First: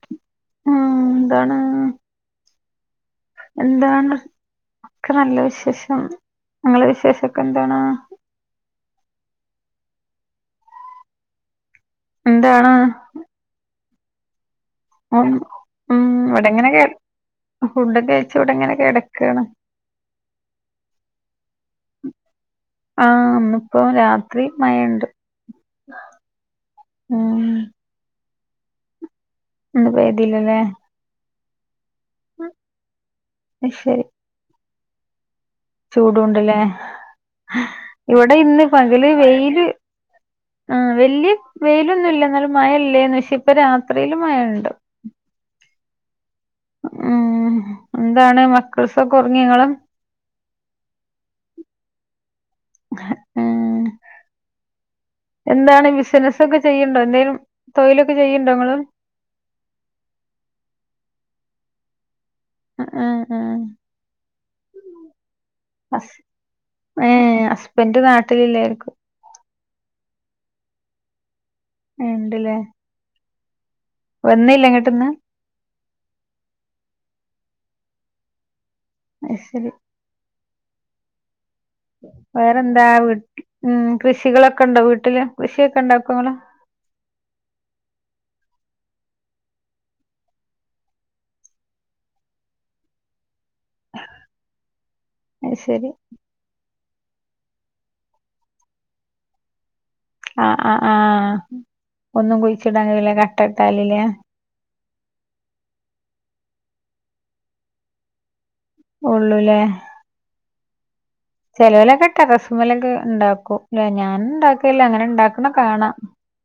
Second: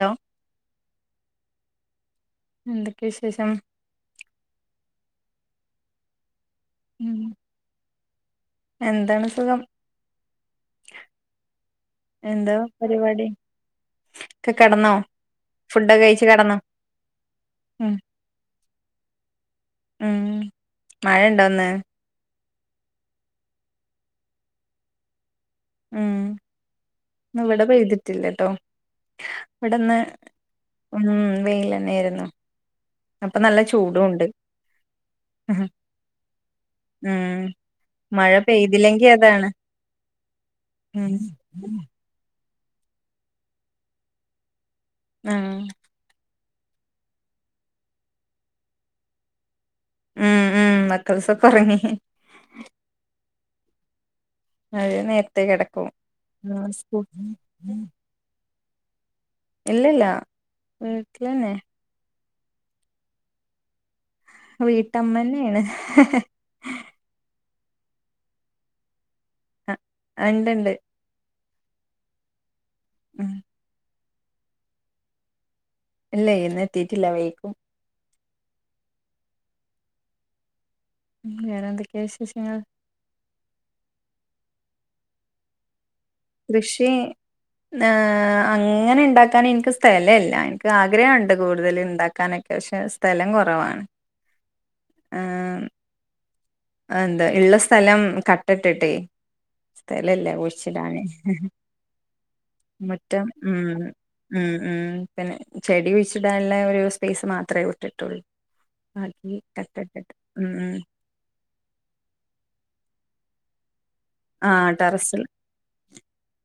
Hello മ്മ് എന്താണ് എന്തൊക്കെ വിശേഷം? എന്താണ് ഒക്കെ നല്ല വിശേഷം നിങ്ങളെ ഉം വിശേഷമൊക്കെ എന്താണ്? എന്താണ് സുഖം എന്താ എന്താണ് പരിപാടി? ഒക്കെ കിടന്നോ ഉം ഇവിടെങ്ങനെ കിട് ഉം ഫുഡ് കഴിച്ചു ഇവിടെങ്ങനെ കിടക്കയാണ് ഉം മഴണ്ടോന്ന് ആഹ് ഇന്നിപ്പോ രാത്രി മഴണ്ട് ഉം ഉം ഇവിടെ പെയ്തിട്ടില്ലട്ടോ ഇന്ന് ഇവിടെന്ന് പെയ്തില്ലല്ലേ ഉം വെയിലെന്നായിരുന്നു അപ്പൊ നല്ല അത് ചൂടു ശരി ഉണ്ട് ചൂടുണ്ട്ല്ലേ ഉം മഴ ഇവിടെ ഇന്ന് പെയ്തില്ലെങ്കി പകല് അതാണ് വെയില് ആഹ് ഉം വല്യ വെയിലൊന്നുല്ല എന്നാലും മഴ ഇല്ലേന്നു പക്ഷെ ഇപ്പം രാത്രിയില് മഴണ്ട് ഉം ഉം എന്താണ് മക്കൾസൊക്കെ ഉറങ്ങിയോങ്ങളെ ഉം ഉം മക്കൾസ്സൊക്കെ ഒറങ്ങി ഏ അവര് നേരത്തേ കിടക്കും നാളെ സ്കൂള് ക്ക് ചെയ്യുണ്ടോ നിങ്ങള് ഇല്ലല്ല വീട്ടിലന്നേ ആഹ് ആഹ് ആഹ് വീട്ടമ്മന്നെയാണ് ഏ ഹസ്ബൻറ് നാട്ടിലില്ലായിരിക്കും എ ഇണ്ട്ണ്ട് ഇണ്ട് ല്ലേ ഉം വന്നില്ലേ ഇങ്ങട്ട്ന്ന് ഇല്ലേ എഴുന്നേറ്റിട്ടില്ല, വൈകും. അത്ശെരി. ഉം വേറെന്ത് വേറെന്താ വീട്ട് കൃഷികളൊക്കെണ്ടോ വീട്ടില്, കൃഷിയൊക്കെ ഇണ്ടക്കോങ്ങള് കൃഷി. അങ്ങനെ ഉണ്ടാക്കാൻ എനിക്ക് സ്ഥലല്ല എനിക്ക് ആഗ്രഹമുണ്ട് കൂടുതൽ ഇണ്ടാക് ക്കാനൊക്കെ പക്ഷെ സ്ഥലം കുറവാണ്. ആ, അത്ശരി. എന്താ ഉള്ള സ്ഥലം കട്ടട്ടട്ടെ സ്ഥലല്ല്യ ആഹ് ആഹ് കുഴിച്ചിടാണ്, ആഹ് ഒന്നും കുഴിച്ചിടാൻ കഴിയൂല മുറ്റം കട്ട മം. ഇട്ടാല്ല്ലേ ഉം ഉം പിന്നെ ചെടി കുഴിച്ചിടാനുള്ള ഒരു സ്പേസ് മാത്രമേ വിട്ടിട്ടുള്ളൂ. [unintelligible] ഉള്ളൂല്ലേ കട്ടട്ട്ട്ട് ഉം ഉം ചെലോലൊക്കെ ടെറസുമലൊക്കെ ഉണ്ടാക്കും ലെ ഞാൻ ആ ഇണ്ടാക്കല്ല അങ്ങനെ ടെറസിൽ ഇണ്ടാക്കണ കാണാം.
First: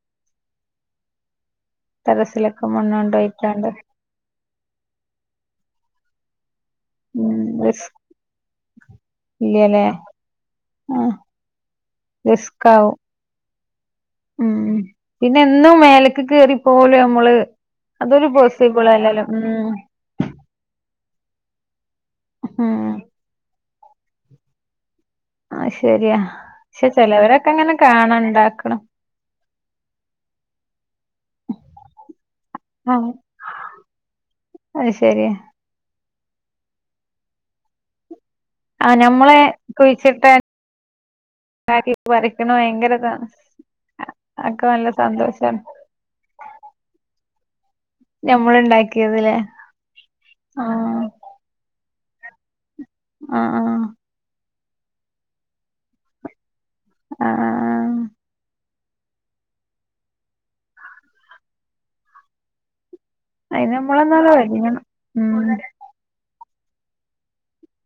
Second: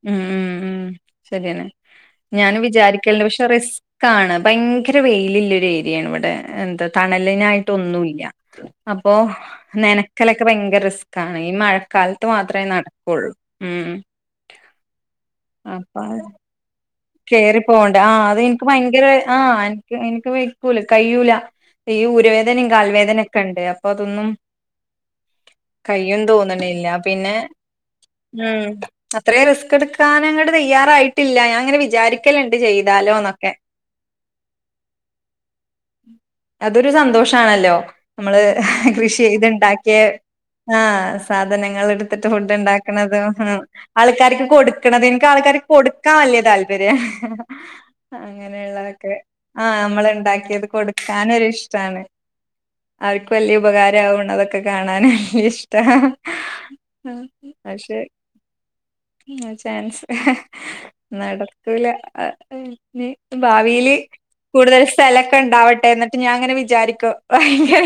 ഉം ഉം ഉം ശരിയന്നെ ഞാനും ടെറസിലൊക്കെ വിചാരിക്കല്ണ്ട് പക്ഷെ മണ്ണൊണ്ടോയിട്ടാണ്ട് റിസ് ക്കാണ് ഭയങ്കര വെയിലുള്ള ഒരു ഏരിയാണ് ഇവിടെ എന്താ ഉം റിസ് തണലിനായിട്ടൊന്നുല്ല അപ്പോ ഇല്ലല്ലേ നനക്കലൊക്കെ ഭയങ്കര റിസ്ക്കാണ് ഈ മഴക്കാലത്ത് മാത് ക്കവും ഉം പിന്നെ എന്നും മേലക്ക് കേറിപ്പോലും കേയറിപ്പോണ്ട് ആഹ് അതെനിക്ക് ഭയങ്കരെ അല്ലല്ലോ ഉം ആഹ് എനിക്ക് വെക്കൂല കയ്യൂല ഈ ഊരുവേദനയും ഉം കാൽവേദനൊക്കെ ഉണ്ട് അപ്പൊ അതൊന്നും. അത് ശരിയാ കയ്യും തോന്നണില്ല പക്ഷെ പിന്നെ. ചെലവരൊക്കെ അങ്ങനെ കാണാ ഉം ഇണ്ടാക്ക്ണ് അത്രേ റിസ്ക് എടുക്കാനങ്ങട്ട് തയ്യാറായിട്ടില്ല. ഞാങ്ങനെ വി വിചാരിക്കലുണ്ട് ആഹ് ചെയ്താലോന്നൊക്കെ. അത് ശരിയാ അതൊരു സന്തോഷാണല്ലോ നമ്മള് ആഹ് കൃഷി ഞമ്മളെ ചെയ്ത്ണ്ടാക്കിയെ കുഴിച്ചിട്ട ആഹ് സാധനങ്ങൾ ഇണ്ടാക്കി എടുത്തിട്ട് പറിക്കണ ഫുഡ് ഭയങ്കര ഇതാ ഉണ്ടാക്കണതും, ആൾക്കാർക്ക് അതൊക്കെ നല്ല കൊടുക്കണത് എനിക്ക് ആൾക്കാർ സന്തോഷാണ് കൊടു- ക്കാൻ വല്ല്യ താല്പര്യം. ഞമ്മള് അങ്ങനെയുള്ളതൊക്കെ ഇണ്ടാക്കിയത് ല്ലേ ആഹ് നമ്മള് ഉണ്ടാക്കിയത് ആഹ് കൊടുക്കാനൊരിഷ്ടാണ്. അവർക്ക് ആഹ് വല്യ ആഹ് ഉപകാരം ആവണതൊക്കെ കാണാന് ഇഷ്ട. ആഹ് ആഹ് പക്ഷേ ചാൻസ് നട. [unintelligible] അയിന് ഭാവിയില് നമ്മളൊന്നാണ്ട് കൂടുതൽ ഒരുങ്ങണം സ്ഥലൊക്കെ ഉം ഉണ്ടാവട്ടേന്ന്. ഞാൻ അങ്ങനെ വിചാരിക്കും ഭയങ്കര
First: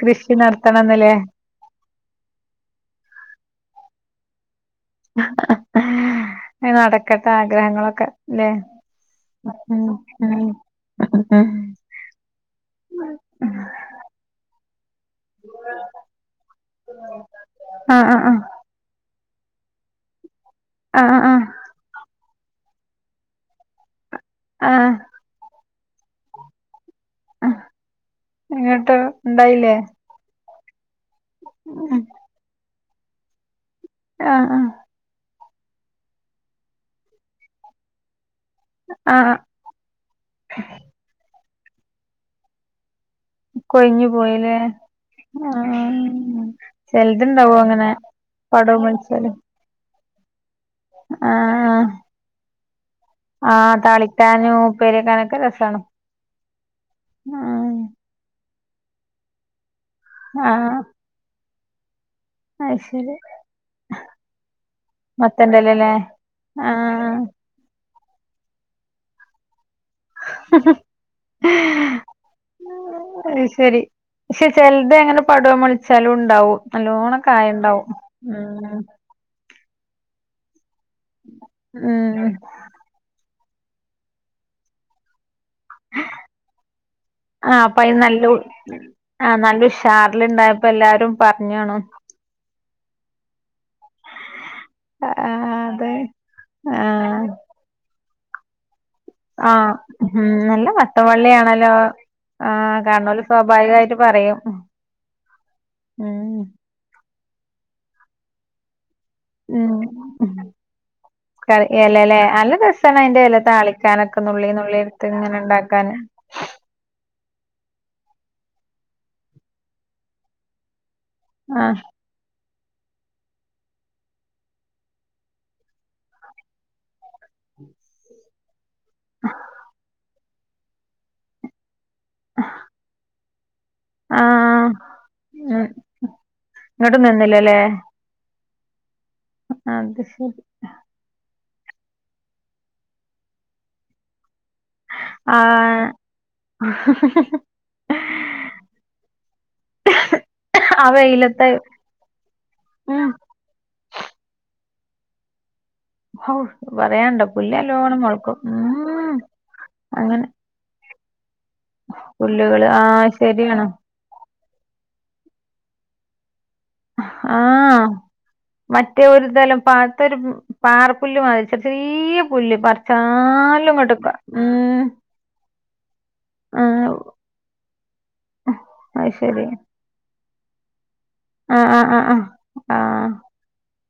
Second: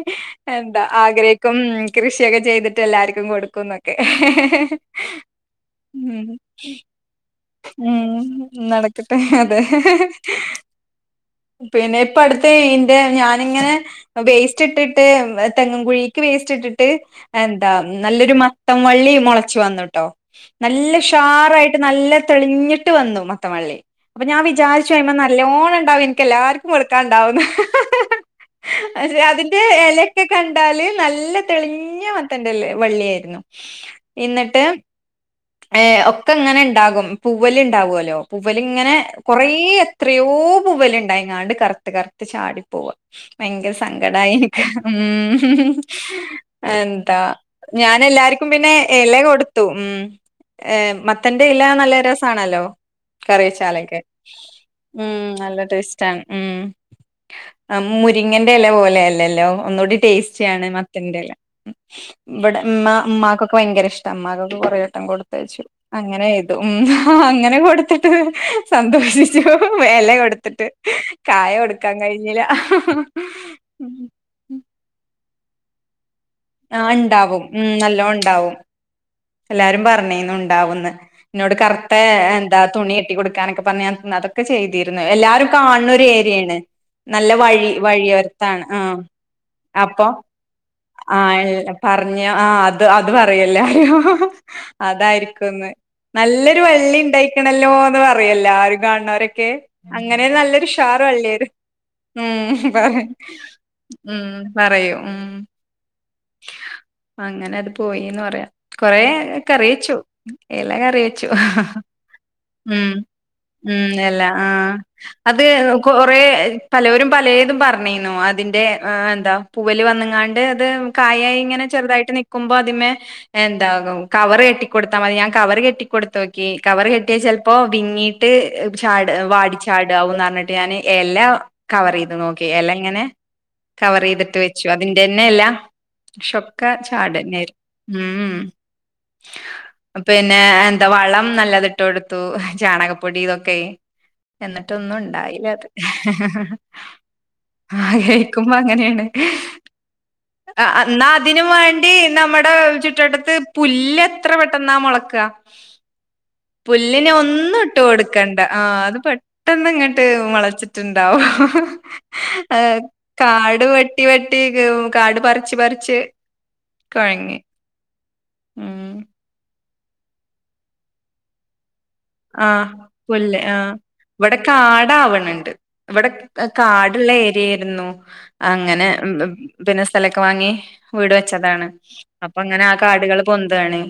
കൃഷി എന്താ നടത്തണംന്ന്ല്ലേ ആഗ്രഹിക്ക കൃഷിയൊക്കെ ചെയ്തിട്ട് എല്ലാർക്കും കൊടുക്കുന്നൊക്കെ. ഉം. നടക്കട്ടെ ആഗ്രഹങ്ങളൊക്കെ ഉം ല്ലേ നടക്കട്ടെ അതെ. ഉം ഉം പിന്നെ ഇപ്പ അടുത്ത ഇതിന്റെ ഞാനിങ്ങനെ വേസ്റ്റ് ഇട്ടിട്ട് തെങ്ങിൻ കുഴി വേസ്റ്റ് ഇട്ടിട്ട് എന്താ ആ ആ ആ നല്ലൊരു മ മത്തം വള്ളി മുളച്ചു വന്നുട്ടോ നല്ല ആ ആ ഉഷാറായിട്ട് നല്ല. തെളിഞ്ഞിട്ട് വന്നു മത്ത വള്ളി അപ്പൊ ഞാൻ ആ വിചാരിച്ചു അതിൻമേ നല്ലോണം ഉണ്ടാവും എനിക്ക് എല്ലാവർക്കും കൊടുക്കാൻ ഉണ്ടാവുന്ന് ആ ഇങ്ങോട്ട് അതിന്റെ ഉണ്ടായില്ലേ ഇലയൊക്കെ കണ്ടാല് നല്ല നല്ല തെളിഞ്ഞ മത്തന്റെ വള്ളിയായിരുന്നു ആ ആ എന്നിട്ട്, ഏഹ് ഒക്കെ ഇങ്ങനെ ഉണ്ടാകും പൂവല്ല് ഉണ്ടാാവുമല്ലോ. പൂവല് ഇങ്ങനെ ആ കുറേ എത്രയോ പൂവൽ ഉണ്ടായിങ്ങാണ്ട് കറുത്ത് കറുത്ത് ചാടി പോവ. ഭയങ്കര കൊഴിഞ്ഞു സങ്കടമായി പോയില്ലേ ഉം ആ എന്താ ചെലതുണ്ടാവും അങ്ങനെ ഞാൻ എല്ലാർക്കും പിന്നെ പടവും ഇല വലിച്ചാല് കൊടുത്തു ഉം ആ മത്തന്റെ ഇല നല്ല രസമാണല്ലോ. ആ കറിവെച്ചാലക്കെ താളിക്കാനും ഉം ഉപ്പേരിക്കാനൊക്കെ നല്ല രസാണ് ടേസ്റ്റ്. ആണ് ആ ഉം മുരിങ്ങന്റെ ഇല പോലെ അല്ലല്ലോ ഒന്നുകൂടി ആ ടേസ്റ്റിയാണ് മ മത്തന്റെ ഇല ഇവിടെ അത് ശരി ഉമ്മാക്കൊക്കെ ഭയങ്കര ഇഷ്ടാ ഉമ്മാക്കൊക്കെ കുറേ വട്ടം കൊടുത്തയച്ചു മത്തന്റെലല്ലേ അങ്ങനെ ഇതും ആ ഉം ആഹ് അങ്ങനെ കൊടുത്തിട്ട് സന്തോഷിച്ചു ഇല കൊടു ത്തിട്ട് കായ കൊടുക്കാൻ കഴിഞ്ഞില്ല. അത് ശരി പക്ഷെ ചിലത് ഇങ്ങനെ പടുവ മുളച്ചാലും ഉണ്ടാവും ആഹ് നല്ലോണം ഇണ്ടാവും കായ ഉം ഉണ്ടാവും നല്ലോം ഉം ഇണ്ടാവും ഉം എല്ലാരും പറഞ്ഞീന്നു ഇണ്ടാവൂന്ന് ഇന്നോട് കറുത്ത ഉം താ തുണി കെട്ടി കൊടുക്കാനൊക്കെ പറഞ്ഞ് ഞാൻ അതൊക്കെ ചെയ്തീരുന്നു എല്ലാരും കാണുന്നൊരു ഏരിയയാണ് നല്ല ആ വഴി അപ്പൊ അയിന് നല്ല ഉ- വഴിയോരത്താണ് ആഹ് ആ നല്ല അപ്പൊ ഉഷാറിലുണ്ടായപ്പോ എല്ലാരും ആഹ് പറഞ്ഞാണു പറഞ്ഞു ആഹ് അത് അത് പറയില്ലാരും ആ അതായിരിക്കുന്ന് അതെ നല്ലൊരു ആ വള്ളി ഇണ്ടായ്ക്കണല്ലോ എന്ന് പറയും എല്ലാരും കാണണ ന്തോക്കെ ആ അങ്ങനെ ഉം നല്ല നല്ലൊരു ഉഷാറാ [unintelligible] വട്ടവള്ളിയാണല്ലോ ആ ഉം പറ കാരണോല് സ്വാഭാവികായിട്ട് ഉം പറയും പറയൂ ഉം ഉം അങ്ങനെ അത് പോയിന്ന് പറയാ കുറേ കറി ഉം വെച്ചു ഇല കറി വെച്ചു എലല്ലേ നല്ല ഉം രസാണ് അയിന്റെ എല ഉം താളിക്കാനൊക്കെ ഇല നുള്ളി ആഹ് നുള്ളി എടുത്ത് ഇങ്ങനെ അത് ഇണ്ടാക്കാന് കുറേ പലോരും പലേതും പറഞ്ഞിരുന്നു അതിന്റെ എന്താ പൂവല് വന്നങ്ങാണ്ട് അത് കായായി ഇങ്ങനെ ആ ചെറുതായിട്ട് നിക്കുമ്പോ അതിമേ എന്താകും കവർ കെട്ടികൊടുത്താ മതി ഞാൻ കവർ കെട്ടികൊടുത്തോക്കി കവർ കെട്ടിയാൽ ചിലപ്പോ വിങ്ങി ട്ട് ചാട് വാടിചാടാവോന്ന് പറഞ്ഞിട്ട് ഞാന് ഇല കവറ് ചെയ്ത് നോക്കി ഇല ഇങ്ങനെ കവറ് ചെയ്തിട്ട് വെച്ചു ആഹ് അതിന്റെന്നെ ഇല ഉം ഷൊക്ക ഇങ്ങട്ട് ചാട്ന്നേര് നിന്നില്ലല്ലേ ഉം അത് ശരി പിന്നെ വളം നല്ലതിട്ട് കൊടുത്തു ചാണകപ്പൊടി ഇതൊക്കെ എന്നിട്ട് മറ്റൊന്നും ഒണ്ടായില അത് ആഹ് ആ കഴിക്കുമ്പോ അങ്ങനെയാണ് ആഹ് ആ എന്നാ അതിനു വെയിലത്ത് വേണ്ടി നമ്മടെ ഉം ചുറ്റുവട്ടത്ത്- പുല്ല് എത്ര പെട്ടെന്നാ മോളക്ക ഹൗ പുല്ലിന് പറയാണ്ടോ പുല്ല് ഒന്നും ഇട്ട് നല്ലോണം കൊടുക്കണ്ട മൊളക്കും ആഹ് അത് ഉം പെട്ടെന്ന് ഇങ്ങട്ട് അങ്ങനെ മോളച്ചിട്ട് ട്ട് ഇണ്ടാവും പുല്ലുകള് ആഹ് കാട് ശരിയാണ് വെട്ട് വെട്ടി കാട് പറിച്ച് പറിച്ച്- കുഴങ്ങി ആഹ് ഉം മറ്റേ ഒരുതലം പാത്തൊരു പാർ- പുല്ല് മാതിരി ചെറിയ പുല്ല് ആഹ് പുല്ല് ആഹ് പറച്ചാലും അങ്ങട്ട് ഉം ഇവടെ ആഹ് കാട് ഉള്ള ഏരിയായിരുന്നു അങ്ങനെ അത് ശരി പിന്നെ- സ്ഥലൊക്കെ വാങ്ങി വീട് വെച്ചതാണ് ആഹ് ആഹ് ആഹ് ആഹ് അപ്പൊ അങ്ങനെ ആ കാടുകള് പൊന്തുവാണ്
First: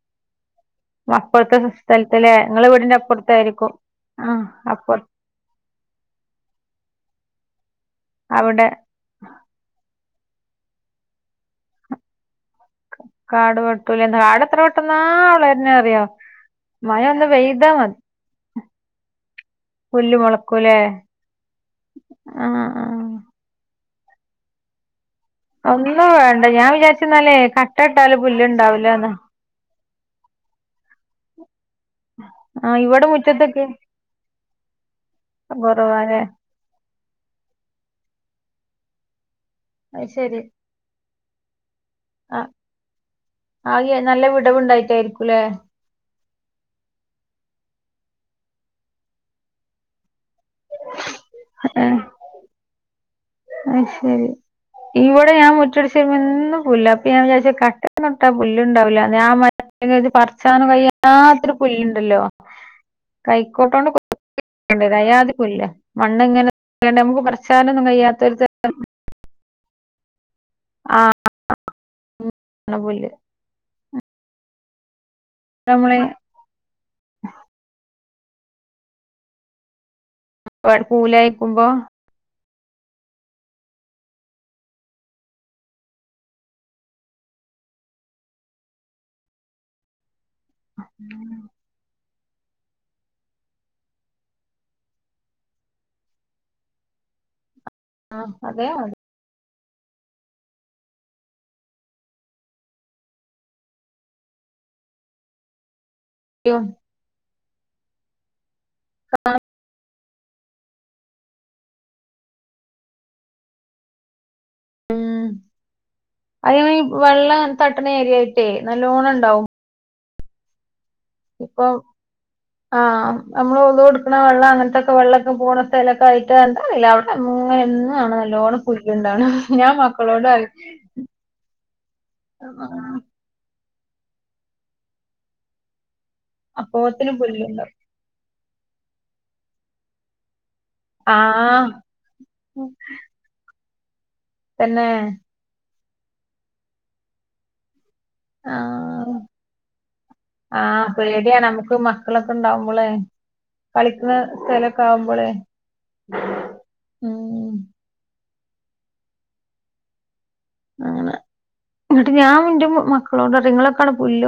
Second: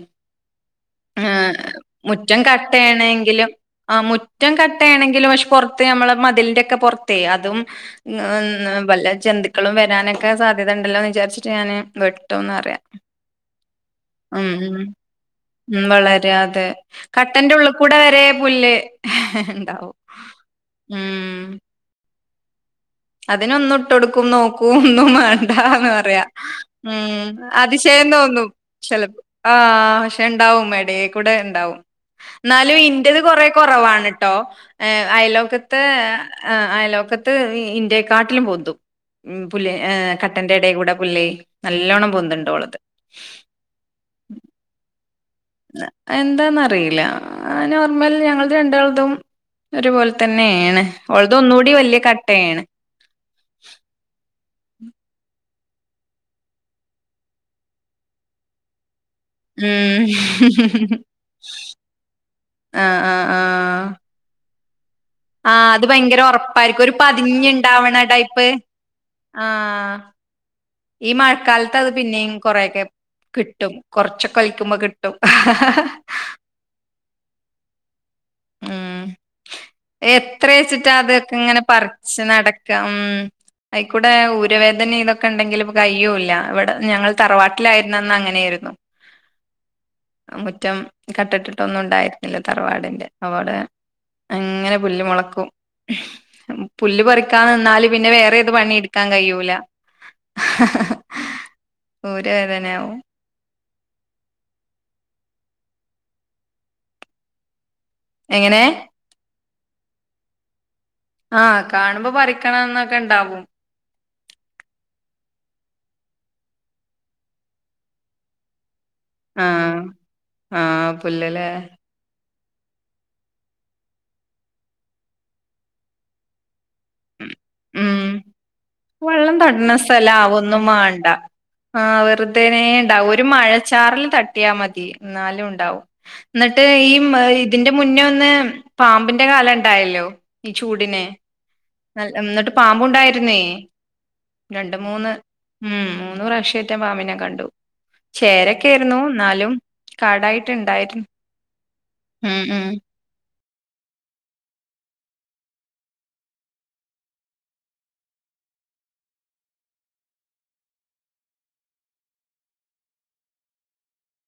അപ്പറത്തെ സ്ഥലത്തില് നിങ്ങളെ വീടിന്റെ- ആന് എങ്കിലും അപ്പുറത്തായിരിക്കും ആ മുറ്റം അപ്പുറ കട്ടെണെങ്കിലും പൊറ - ത്ത് നമ്മളെ മതിലിന്റെക്കെ പൊറത്തേ അതും- അവിടെ മക്കളും വരാനൊക്കെ സാധ്യതയുണ്ടല്ലോ എന്ന് വിചാരിച്ചിട്ട് ഞാന് വെട്ടോന്ന് അറിയാ- കാട് വെട്ടൂലേ കാട് ഉം എത്ര വെട്ടുന്നാ അവളെന്നെ ഉം അറിയോ വളരാതെ അ മഴ ഒന്ന് കട്ടന്റെ പെയ്താ ഉള്ള് - മതി കൂടെ വരെ പുല്ല് ഇണ്ടാവും ഉം ആഹ് ആഹ് അതിനൊന്നും ഇട്ട് കൊടുക്കും നോക്കു ഒന്നുംവേണ്ട ആഹ് എന്ന് ഒന്നും പറയാ വേണ്ട ഞാൻ ഉം വിചാരിച്ചെന്നാലേ കട്ട അതിശയം ഇട്ടാല് തോന്നും പുല്ലുണ്ടാവില്ലാന്ന് ചെലപ്പോ ആഹ് ഇണ്ടാവും എടേ കൂടെ ഇണ്ടാവും ആ എന്നാലും ഇവിടെ എന്റത് കൊറേ മുറ്റത്തൊക്കെ കോറവാണ് ട്ടോ അയലുവക്കത്ത് കുറവാല്ലേ - ആഹ് അയലുവക്കത്ത് ഇന്റെക്കാട്ടിലും പൊന്തും ഉം പുല്ല് അത് ശരി കട്ടന്റെ എടെക്കുടെ പുല്ലേ നല്ലോണ്ണം ആ പൊന്തുണ്ട്‌ ഓളത് ആകെ നല്ല വിടവുണ്ടായിട്ടായിരിക്കുംല്ലെ എന്താന്നറിയില്ല നോർമൽ ഞങ്ങൾ രണ്ടാളത്തും ഒരുപോലെ- തന്നെയാണ് ഓളത് ഒന്നുകൂടി ഏ വലിയ കട്ടയാണ് അത് ശരി ഇവിടെ ഞാൻ മുറ്റവടിച്ച് കഴിയുമ്പോ എന്നും പുല്ല് അപ്പൊ ഞാൻ വിചാരിച്ചു കട്ടന്നുട്ടാ പുല്ല് ഉണ്ടാവില്ല ഞാൻ ഉം പറച്ചാനും കയ്യാത്ത പുല്ലണ്ടല്ലോ ആഹ് ആഹ് ആഹ് കൈക്കോട്ടോണ്ട്കൊത്തി ക്കേണ്ടത് അയാ അത്- ആഹ് അത് ഭയങ്കര ഒറപ്പായിരിക്കും ഒരു പതിഞ് പറിച്ചാനൊന്നും ഇണ്ടാവണ കഴിയാത്തൊരു ടൈപ്പ് ത- ആഹ് ആ ഈ മഴക്കാലത്ത് അത് പിന്നെ ഉം, കൊറൊയൊക്കെ പുല്ല് കിട്ടും കൊറച്ചൊക്കെ കഴിക്കുമ്പോ കിട്ടും നമ്മള് ഉം എത്രയ് വ- വെച്ചിട്ടാ അതൊക്കെ ഇങ്ങനെ പൂലായിക്കുമ്പോ പറിച്ച് നടക്കാം ഉം അയിക്കൂടെ ഊര് വേദന ഇതൊക്കെ ഉണ്ടെങ്കിൽ നമുക്ക് അയ്യോം ഇല്ല ഇവിടെ ഞങ്ങള് തറവാട്ടിലായിരുന്ന അന്ന് അങ്ങനെയിരുന്നു. മുറ്റം കട്ടട്ടിട്ടൊന്നും ഉണ്ടായിരുന്നില്ല, തറവാടിന്റെ. അവിടെ അങ്ങനെ പുല്ല് മൊളക്കും. പുല്ല് പറിക്കാൻ നിന്നാലും. പിന്നെ ആ വേറെ ഏത് അതേ പണി മതി എടുക്കാൻ കഴിയൂല. ഊര് വേദനയാവും. അയ്യോ എങ്ങനെ?. [unintelligible] ആഹ് കാണുമ്പോ പറിക്കണംന്നൊക്കെ ഇണ്ടാവും. ഉം അത് വെള്ളം തട്ടണ ഏരിയായിട്ടേ നല്ലോണം ഉണ്ടോ. ആഹ് ആഹ് പുല്ലലേ ഇപ്പൊ ആഹ് നമ്മള് ഉളൂ എടുക്കണ വെള്ളം അങ്ങനത്തൊക്കെ വെള്ളൊക്കെ പോണ സ്ഥലൊക്കെ ആയിട്ട് എന്താറീല അങ്ങന എന്നു ഉം ആണ് നല്ലോണം പുല്ലുണ്ടാണ് വെള്ളം തട്ട്ണ ഞാൻ സ്ഥലം മക്കളോടറയും ആവൊന്നും മാണ്ട ആഹ് വെറുതെേനെ ണ്ടാവു ഒരു മഴച്ചാറൽ തട്ടിയാ മതി എന്നാലു ഉണ്ടാവും. എന്നിട്ട് ഈ അപ്പോത്തിന് ഇതിന്റെ പുല്ലുണ്ടാവും മുന്നേ ഒന്ന് പാമ്പിന്റെ കാല ണ്ടായല്ലോ, ഈ ചൂടിന്. ആഹ് എന്നിട്ട് പാമ്പുണ്ടായിരുന്നേ രണ്ട്, തന്നെ മൂന്ന് ഉം മൂന്നൂ പ്രവശ്യായിട്ടു പാമ്പിനെ കണ്ടു. ചേരൊക്കെയിരുന്നു, ആഹ് എന്നാലും കാടായിട്ട് ആഹ് ഇണ്ടായിരുന്നു പേടിയാണ് നമുക്ക് മക്കളൊക്കെ ഉം ഉം ഉണ്ടാവുമ്പോളെ കളിക്കണ സ്ഥലൊക്കെ ആകുമ്പോളെ അങ്ങനെ എന്നിട്ട് ഞാൻ ഇന്റെ മക്കളോടയു ഇങ്ങളോക്കങ്ങട്ട് പുല്ല് പറി